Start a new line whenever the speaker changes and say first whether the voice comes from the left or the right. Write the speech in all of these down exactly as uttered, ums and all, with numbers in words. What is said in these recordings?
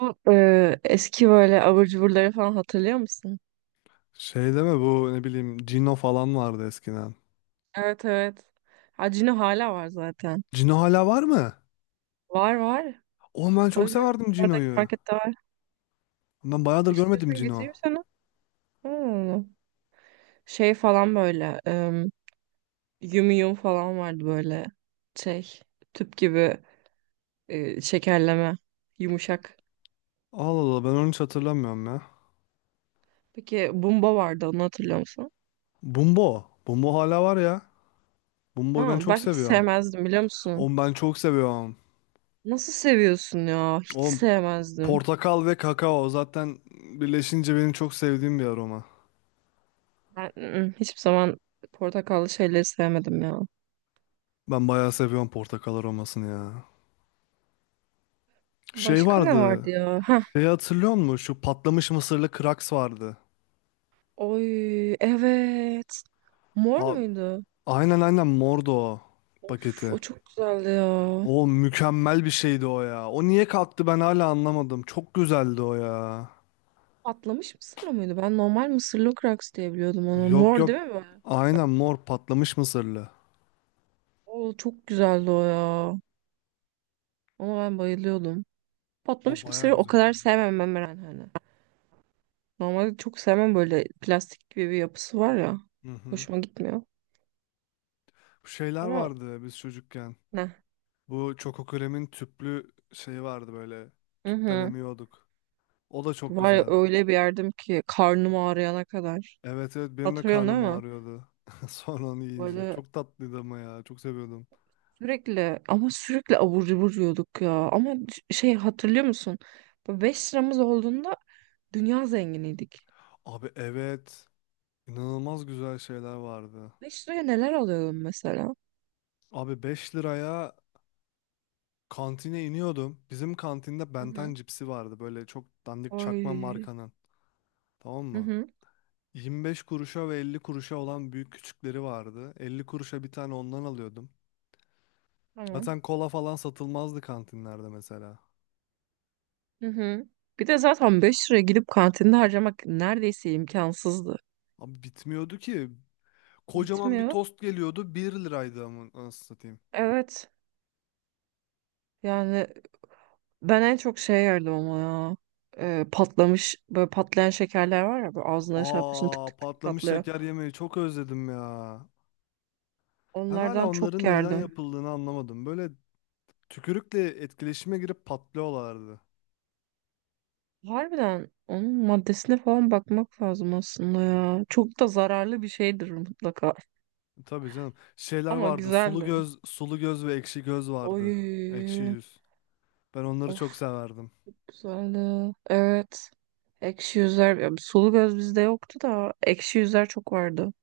right: Bu, e, eski böyle abur cuburları falan hatırlıyor musun?
left: Şey deme bu ne bileyim Cino falan vardı eskiden.
right: Evet, evet. Hacino hala var zaten.
left: Cino hala var mı?
right: Var, var.
left: Oğlum ben çok
right: Tabii canım,
left: severdim
right: bizim oradaki
left: Cino'yu.
right: markette var.
left: Ben bayağıdır görmedim
right: İstiyorsan
left: Cino.
right: getireyim sana. Hmm. Şey falan böyle. Em, yum yum falan vardı böyle. Şey, tüp gibi e, şekerleme. Yumuşak.
left: Allah Allah ben onu hiç hatırlamıyorum ya.
right: Peki bumba vardı, onu hatırlıyor musun?
left: Bumbo. Bumbo hala var ya. Bumbo'yu
right: Ha,
left: ben çok
right: ben hiç
left: seviyorum.
right: sevmezdim, biliyor musun?
left: Oğlum ben çok seviyorum.
right: Nasıl seviyorsun ya? Hiç
left: Oğlum,
right: sevmezdim.
left: portakal ve kakao zaten birleşince benim çok sevdiğim bir aroma.
right: Ben ı-ı, hiçbir zaman portakallı şeyleri sevmedim ya.
left: Ben bayağı seviyorum portakal aromasını ya. Şey
right: Başka ne
left: vardı.
right: vardı ya? Ha,
left: Şeyi hatırlıyor musun? Şu patlamış mısırlı kraks vardı.
right: oy evet. Mor
left: A-
right: muydu?
left: aynen aynen mordu o
right: Of,
left: paketi.
right: o çok güzeldi ya.
left: O mükemmel bir şeydi o ya. O niye kalktı ben hala anlamadım. Çok güzeldi o ya.
right: Patlamış mısırlı mıydı? Ben normal mısırlı kraks diye biliyordum onu.
left: Yok
right: Mor
left: yok.
right: değil mi?
left: Aynen mor patlamış mısırlı.
right: O çok güzeldi o ya. Ona ben bayılıyordum.
left: O
right: Patlamış
left: baya
right: mısırı o
left: güzeldi.
right: kadar sevmem ben, Meren, hani. Normalde çok sevmem, böyle plastik gibi bir yapısı var ya.
left: Hı hı.
right: Hoşuma gitmiyor.
left: Bu şeyler
right: Ama
left: vardı biz çocukken.
right: ne?
left: Bu Çokokürem'in tüplü şeyi vardı böyle.
right: Hı
left: Tüpten
right: hı.
left: emiyorduk. O da çok
right: Var ya,
left: güzeldi.
right: öyle bir yerdim ki karnım ağrıyana kadar.
left: Evet evet, benim de
right: Hatırlıyorsun değil
left: karnım
right: mi?
left: ağrıyordu. Sonra onu yiyince.
right: Böyle
left: Çok tatlıydı ama ya. Çok seviyordum.
right: sürekli ama sürekli abur cubur yiyorduk ya. Ama c- şey hatırlıyor musun? Beş liramız olduğunda dünya zenginiydik.
left: Abi evet. İnanılmaz güzel şeyler vardı.
right: Beş liraya neler alıyordum mesela?
left: Abi, beş liraya Kantine iniyordum. Bizim kantinde
right: Hı
left: Benten
right: hı.
left: cipsi vardı. Böyle çok dandik çakma
right: Ay.
left: markanın. Tamam
right: Hı
left: mı?
right: hı.
left: yirmi beş kuruşa ve elli kuruşa olan büyük küçükleri vardı. elli kuruşa bir tane ondan alıyordum.
right: Tamam.
left: Zaten kola falan satılmazdı kantinlerde mesela.
right: Hı hı. Bir de zaten beş liraya gidip kantinde harcamak neredeyse imkansızdı.
left: Abi bitmiyordu ki. Kocaman bir
right: Bitmiyor.
left: tost geliyordu. bir liraydı ama nasıl satayım.
right: Evet. Yani, ben en çok şey yerdim ama ya. Ee, patlamış, böyle patlayan şekerler var ya, böyle ağzına şey yapıyorsun, tık
left: Aa,
right: tık tık
left: patlamış
right: patlıyor.
left: şeker yemeği çok özledim ya. Ben hala
right: Onlardan çok
left: onların neden
right: yerdim.
left: yapıldığını anlamadım. Böyle tükürükle etkileşime girip patlıyorlardı.
right: Harbiden onun maddesine falan bakmak lazım aslında ya. Çok da zararlı bir şeydir mutlaka.
left: Tabii canım. Şeyler
right: Ama
left: vardı. Sulu
right: güzeldi.
left: göz, sulu göz ve ekşi göz vardı. Ekşi
right: Oy.
left: yüz. Ben onları çok
right: Of,
left: severdim.
right: güzeldi. Evet. Ekşi yüzler. Ya, sulu göz bizde yoktu da ekşi yüzler çok vardı.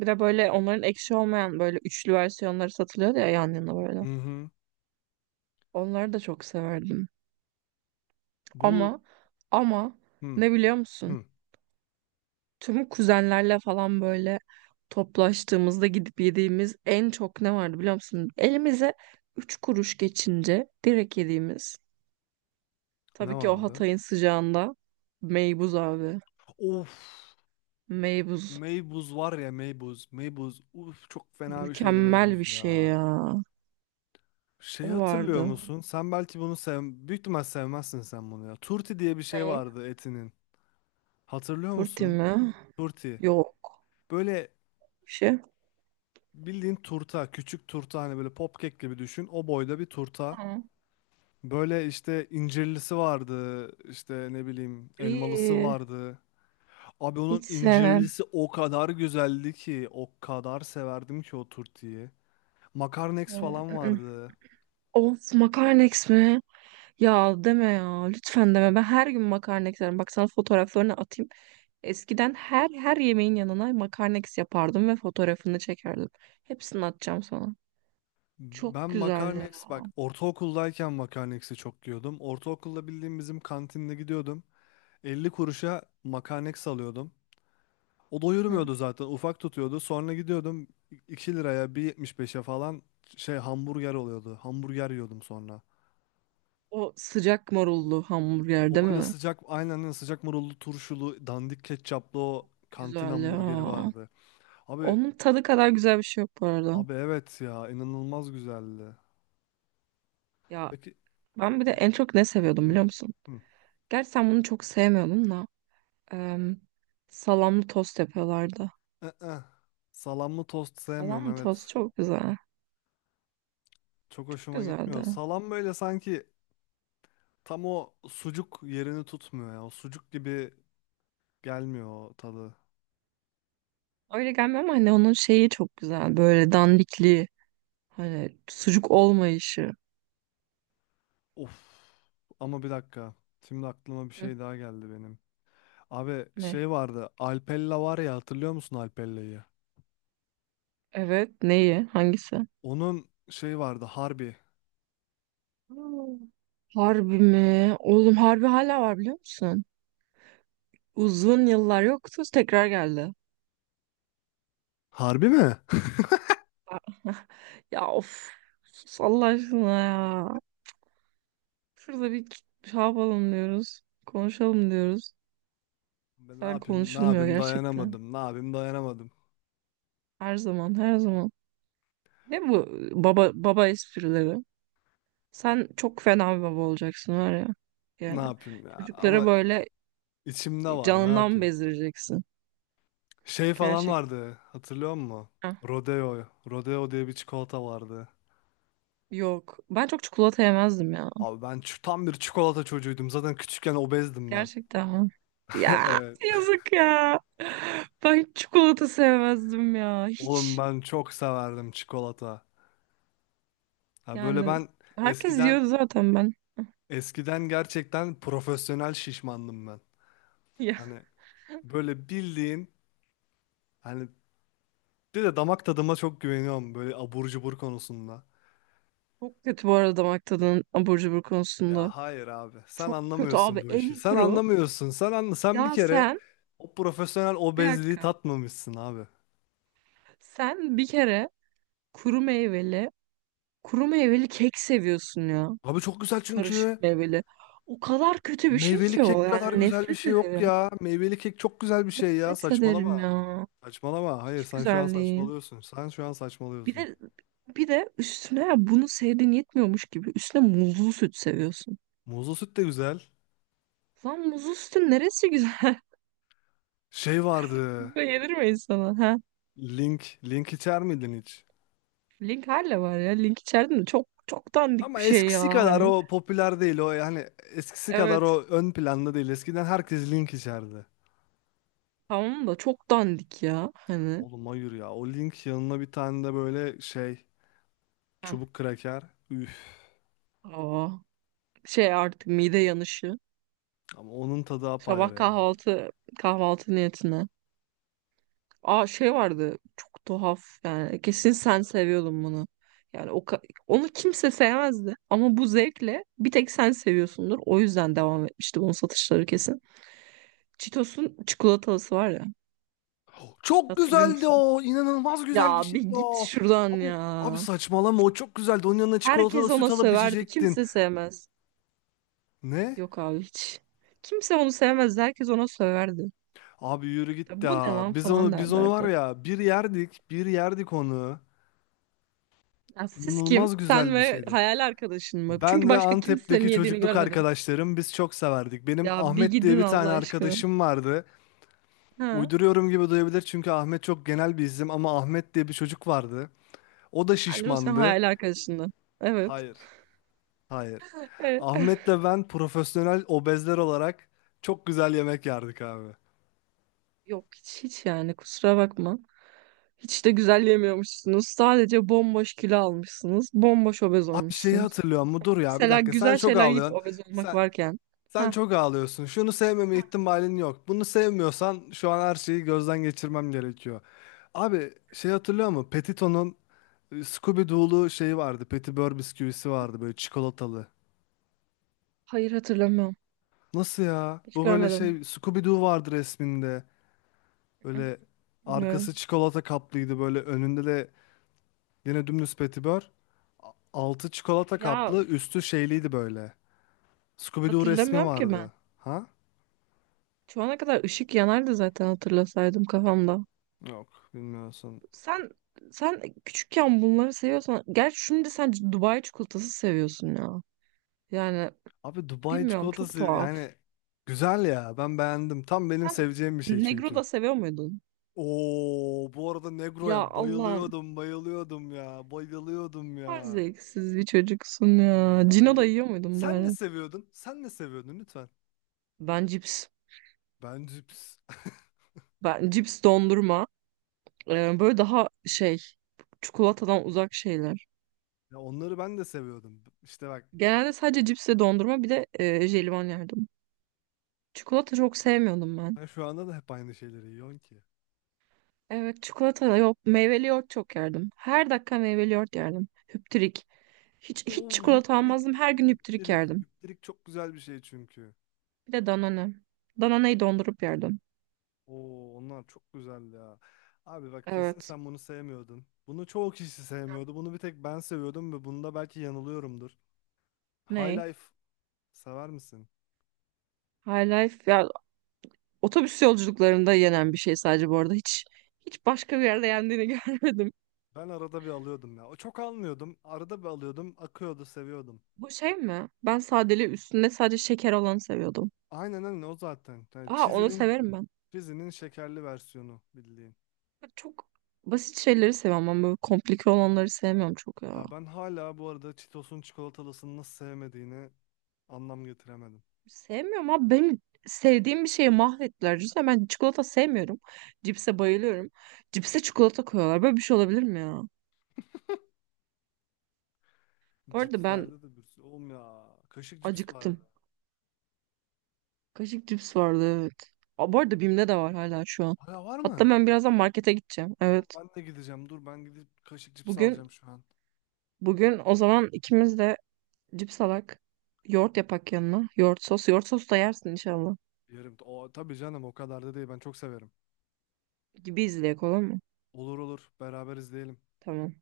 right: Bir de böyle onların ekşi olmayan böyle üçlü versiyonları satılıyordu ya, yan yana böyle.
left: Hı hı.
right: Onları da çok severdim.
left: Bu
right: Ama ama
left: hı
right: ne biliyor musun?
left: hı.
right: Tüm kuzenlerle falan böyle toplaştığımızda gidip yediğimiz en çok ne vardı biliyor musun? Elimize üç kuruş geçince direkt yediğimiz.
left: Ne
right: Tabii ki o
left: vardı?
right: Hatay'ın sıcağında meybuz abi.
left: Of.
right: Meybuz.
left: Meybuz var ya, Meybuz. Meybuz. Uf, çok fena bir şeydi
right: Mükemmel bir
left: Meybuz
right: şey
left: ya.
right: ya.
left: Şeyi
right: O
left: hatırlıyor
right: vardı.
left: musun? Sen belki bunu sev... Büyük ihtimal sevmezsin sen bunu ya. Turti diye bir şey
right: Ne?
left: vardı etinin. Hatırlıyor
right: Turti
left: musun?
right: mi?
left: Turti.
right: Yok.
left: Böyle
right: Bir şey.
left: bildiğin turta. Küçük turta, hani böyle popkek gibi düşün. O boyda bir turta.
right: Ha.
left: Böyle işte incirlisi vardı, işte ne bileyim elmalısı
right: İyi.
left: vardı. Abi, onun
right: Hiç sevmem.
left: incirlisi o kadar güzeldi ki, o kadar severdim ki o turtiyi. Makarnex
right: Onu-
left: falan
right: ı-ı.
left: vardı.
right: Of, makarnex mi? Ya deme ya. Lütfen deme. Ben her gün makarna isterim. Bak, sana fotoğraflarını atayım. Eskiden her her yemeğin yanına makarna eks yapardım ve fotoğrafını çekerdim. Hepsini atacağım sana. Çok
left: Ben
right: güzel ya.
left: Makarnex, bak, ortaokuldayken Makarnex'i çok yiyordum. Ortaokulda bildiğim bizim kantinde gidiyordum. Elli kuruşa Makarnex alıyordum. O
right: Hı.
left: doyurmuyordu zaten, ufak tutuyordu. Sonra gidiyordum iki liraya, bir yetmiş beşe falan şey hamburger oluyordu. Hamburger yiyordum sonra.
right: O sıcak marullu hamburger değil
left: O böyle
right: mi?
left: sıcak, aynen öyle, sıcak marullu turşulu dandik ketçaplı o kantin
right: Güzel
left: hamburgeri
right: ya.
left: vardı. Abi
right: Onun tadı kadar güzel bir şey yok bu arada.
left: abi, evet ya, inanılmaz güzeldi.
right: Ya,
left: Peki.
right: ben bir de en çok ne seviyordum
left: Hı,
right: biliyor musun?
left: hı.
right: Gerçi sen bunu çok sevmiyordun da. em, Salamlı tost yapıyorlardı.
left: ı Salamlı tost sevmiyorum,
right: Salamlı tost
left: evet.
right: çok güzel.
left: Çok
right: Çok
left: hoşuma gitmiyor.
right: güzeldi.
left: Salam böyle sanki tam o sucuk yerini tutmuyor ya. O sucuk gibi gelmiyor o tadı.
right: Öyle gelmiyor ama hani onun şeyi çok güzel. Böyle dandikliği. Hani sucuk olmayışı.
left: Of. Ama bir dakika. Şimdi aklıma bir
right: Hı,
left: şey daha geldi benim. Abi
right: ne?
left: şey vardı. Alpella var ya, hatırlıyor musun Alpella'yı?
right: Evet. Neyi? Hangisi?
left: Onun şey vardı, Harbi.
right: Hmm. Harbi mi? Oğlum, harbi hala var, biliyor musun? Uzun yıllar yoktu. Tekrar geldi.
left: Harbi mi?
right: Ya, of. Sus Allah aşkına ya. Şurada bir şey yapalım diyoruz. Konuşalım diyoruz.
left: Ben ne
right: Sen,
left: yapayım, ne
right: konuşulmuyor
left: yapayım,
right: gerçekten.
left: dayanamadım. Ne yapayım, dayanamadım.
right: Her zaman her zaman. Ne bu baba baba esprileri? Sen çok fena bir baba olacaksın var ya.
left: Ne
right: Yani,
left: yapayım ya.
right: çocuklara
left: Ama
right: böyle
left: içimde var, ne
right: canından
left: yapayım.
right: bezdireceksin.
left: Şey falan
right: Gerçekten.
left: vardı, hatırlıyor musun?
right: Heh,
left: Rodeo. Rodeo diye bir çikolata vardı.
right: yok. Ben çok çikolata yemezdim ya.
left: Abi ben ç- tam bir çikolata çocuğuydum. Zaten küçükken obezdim ben.
right: Gerçekten mi? Ya,
left: Evet.
right: yazık ya. Ben hiç çikolata sevmezdim ya.
left: Oğlum
right: Hiç.
left: ben çok severdim çikolata. Ha böyle
right: Yani,
left: ben
right: herkes
left: eskiden
right: diyordu zaten ben.
left: eskiden gerçekten profesyonel şişmandım ben.
right: Ya,
left: Hani böyle bildiğin hani. Bir de damak tadıma çok güveniyorum böyle abur cubur konusunda.
right: çok kötü bu arada damak tadının abur cubur
left: Ya
right: konusunda.
left: hayır abi. Sen
right: Çok kötü
left: anlamıyorsun
right: abi,
left: bu işi.
right: en
left: Sen
right: kuru.
left: anlamıyorsun. Sen anla. Sen bir
right: Ya
left: kere
right: sen,
left: o profesyonel
right: bir
left: obezliği
right: dakika.
left: tatmamışsın abi.
right: Sen bir kere kuru meyveli, kuru meyveli kek seviyorsun ya.
left: Abi çok güzel
right: Karışık
left: çünkü.
right: meyveli. O kadar kötü bir şey
left: Meyveli
right: ki o.
left: kek kadar
right: Yani
left: güzel bir
right: nefret
left: şey yok
right: ederim.
left: ya. Meyveli kek çok güzel bir şey ya.
right: Nefret ederim
left: Saçmalama.
right: ya.
left: Saçmalama. Hayır,
right: Hiç
left: sen şu an
right: güzel değil.
left: saçmalıyorsun. Sen şu an
right: Bir
left: saçmalıyorsun.
right: de bir de üstüne bunu sevdiğin yetmiyormuş gibi üstüne muzlu süt seviyorsun.
left: Muzlu süt de güzel.
right: Lan, muzlu sütün neresi güzel?
left: Şey vardı.
right: Böyle yenir mi insana? Ha?
left: Link. Link içer miydin hiç?
right: Link hala var ya. Link içeride de çok çok dandik
left: Ama
right: bir şey ya
left: eskisi kadar
right: hani.
left: o popüler değil o, yani eskisi kadar o
right: Evet.
left: ön planda değil. Eskiden herkes Link içerdi.
right: Tamam da çok dandik ya hani.
left: Oğlum hayır ya, o Link yanına bir tane de böyle şey,
right: Heh.
left: çubuk kraker. Üf,
right: Aa, şey, artık mide yanışı.
left: ama onun tadı
right: Sabah
left: apayrı yani.
right: kahvaltı kahvaltı niyetine. Aa, şey vardı, çok tuhaf, yani kesin sen seviyordun bunu. Yani o ka- Onu kimse sevmezdi ama bu zevkle bir tek sen seviyorsundur. O yüzden devam etmişti bunun satışları kesin. Cheetos'un çikolatalısı var ya,
left: Çok
right: hatırlıyor
left: güzeldi
right: musun?
left: o. İnanılmaz güzel bir
right: Ya bir
left: şeydi
right: git
left: o.
right: şuradan
left: Abi abi,
right: ya.
left: saçmalama, o çok güzeldi. Onun yanına çikolatalı
right: Herkes
left: süt
right: ona
left: alıp
right: söverdi,
left: içecektin.
right: kimse sevmez.
left: Ne?
right: Yok abi, hiç. Kimse onu sevmezdi, herkes ona söverdi.
left: Abi yürü
right: Ya,
left: git
right: bu ne
left: ya.
right: lan,
left: Biz
right: falan
left: onu biz onu var
right: derlerdi.
left: ya, bir yerdik, bir yerdik onu.
right: Ya, siz kim?
left: İnanılmaz
right: Sen
left: güzel bir
right: ve
left: şeydi.
right: hayal arkadaşın mı? Çünkü
left: Ben ve
right: başka kimsenin
left: Antep'teki
right: yediğini
left: çocukluk
right: görmedim.
left: arkadaşlarım biz çok severdik. Benim
right: Ya bir
left: Ahmet diye
right: gidin
left: bir
right: Allah
left: tane
right: aşkına.
left: arkadaşım vardı.
right: Ha.
left: Uyduruyorum gibi duyabilir çünkü Ahmet çok genel bir isim ama Ahmet diye bir çocuk vardı. O da
right: Bence o senin
left: şişmandı.
right: hayal arkadaşındı. Evet.
left: Hayır. Hayır.
right: Evet.
left: Ahmet'le ben profesyonel obezler olarak çok güzel yemek yerdik abi.
right: Yok, hiç hiç yani, kusura bakma. Hiç de güzel yemiyormuşsunuz. Sadece bomboş kilo almışsınız. Bomboş obez
left: Abi şeyi
right: olmuşsunuz.
left: hatırlıyor mu? Dur ya, bir
right: Mesela
left: dakika, sen
right: güzel
left: çok
right: şeyler yiyip
left: ağlıyorsun.
right: obez olmak
left: Sen
right: varken.
left: Sen
right: Ha.
left: çok ağlıyorsun. Şunu sevmeme ihtimalin yok. Bunu sevmiyorsan şu an her şeyi gözden geçirmem gerekiyor. Abi şey hatırlıyor musun? Petito'nun e, Scooby-Doo'lu şeyi vardı. Petibör bisküvisi vardı böyle, çikolatalı.
right: Hayır, hatırlamıyorum.
left: Nasıl ya?
right: Hiç
left: Bu böyle şey,
right: görmedim.
left: Scooby-Doo vardı resminde. Böyle
right: Bilmiyorum.
left: arkası çikolata kaplıydı, böyle önünde de yine dümdüz Petibör. A- Altı çikolata
right: Ya,
left: kaplı, üstü şeyliydi böyle. Scooby-Doo resmi
right: hatırlamıyorum ki
left: vardı.
right: ben.
left: Ha?
right: Şu ana kadar ışık yanardı zaten, hatırlasaydım kafamda.
left: Yok, bilmiyorsun.
right: Sen sen küçükken bunları seviyorsan, gerçi şimdi sen Dubai çikolatası seviyorsun ya. Yani
left: Abi Dubai
right: bilmiyorum, çok
left: çikolatası
right: tuhaf.
left: yani güzel ya. Ben beğendim. Tam benim
right: Sen
left: seveceğim bir şey
right: Negro
left: çünkü.
right: da seviyor muydun?
left: Oo, bu arada
right: Ya,
left: Negro'ya
right: Allah'ım.
left: bayılıyordum, bayılıyordum ya. Bayılıyordum
right: Her
left: ya.
right: zevksiz bir çocuksun ya.
left: Ya
right: Cino da
left: yürü.
right: yiyor muydun
left: sen ne
right: bari?
left: seviyordun? Sen ne seviyordun lütfen?
right: Ben cips.
left: Ben cips.
right: Ben cips, dondurma. Ee, böyle daha şey, çikolatadan uzak şeyler.
left: Ya onları ben de seviyordum. İşte bak,
right: Genelde sadece cips ve dondurma, bir de e, jelibon yerdim. Çikolata çok sevmiyordum ben.
left: ben şu anda da hep aynı şeyleri yiyorum ki.
right: Evet, çikolata yok, meyveli yoğurt çok yerdim. Her dakika meyveli yoğurt yerdim. Hüptürik. Hiç hiç
left: Oo,
right: çikolata
left: hüpterik.
right: almazdım. Her gün hüptürik
left: Hüpterik.
right: yerdim.
left: Hüpterik çok güzel bir şey çünkü.
right: Bir de Danone. Danone'yi dondurup yerdim.
left: Oo, onlar çok güzeldi ya. Abi bak, kesin
right: Evet.
left: sen bunu sevmiyordun. Bunu çoğu kişi sevmiyordu. Bunu bir tek ben seviyordum ve bunda belki yanılıyorumdur. High
right: Ney?
left: Life sever misin?
right: High Life ya, otobüs yolculuklarında yenen bir şey sadece bu arada. Hiç hiç başka bir yerde yendiğini görmedim.
left: Ben arada bir alıyordum ya. O çok almıyordum. Arada bir alıyordum. Akıyordu, seviyordum.
right: Bu şey mi? Ben sadeli, üstünde sadece şeker olanı seviyordum.
left: Aynen aynen o zaten. Yani
right: Aa, onu
left: Cheezy'nin
right: severim ben.
left: Cheezy'nin şekerli versiyonu bildiğin.
right: Çok basit şeyleri seviyorum ama böyle komplike olanları sevmiyorum çok ya.
left: Ya, ben hala bu arada Cheetos'un çikolatalısını nasıl sevmediğini anlam getiremedim.
right: Sevmiyorum abi. Benim sevdiğim bir şeyi mahvettiler. Düşünsene, ben çikolata sevmiyorum. Cipse bayılıyorum. Cipse çikolata koyuyorlar. Böyle bir şey olabilir mi ya? Bu arada ben
left: Cipslerde de bir sürü. Oğlum ya. Kaşık cips vardı.
right: acıktım. Kaşık cips vardı, evet. Aa, bu arada Bim'de de var hala şu an.
left: Hala var
right: Hatta
left: mı?
right: ben birazdan markete gideceğim. Evet.
left: Ben de gideceğim. Dur, ben gidip kaşık cips
right: Bugün
left: alacağım şu an.
right: bugün o zaman ikimiz de cips alak. Yoğurt yapak yanına. Yoğurt sos. Yoğurt sos da yersin inşallah.
left: Yerim. O, tabii canım, o kadar da değil. Ben çok severim.
right: Gibi izleyek olur mu?
left: Olur olur. Beraber izleyelim.
right: Tamam.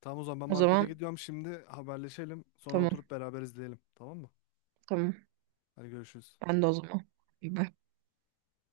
left: Tamam, o zaman ben
right: O
left: markete
right: zaman
left: gidiyorum şimdi. Haberleşelim. Sonra
right: tamam.
left: oturup beraber izleyelim. Tamam mı?
right: Tamam.
left: Hadi görüşürüz.
right: Ben de o zaman. Bye.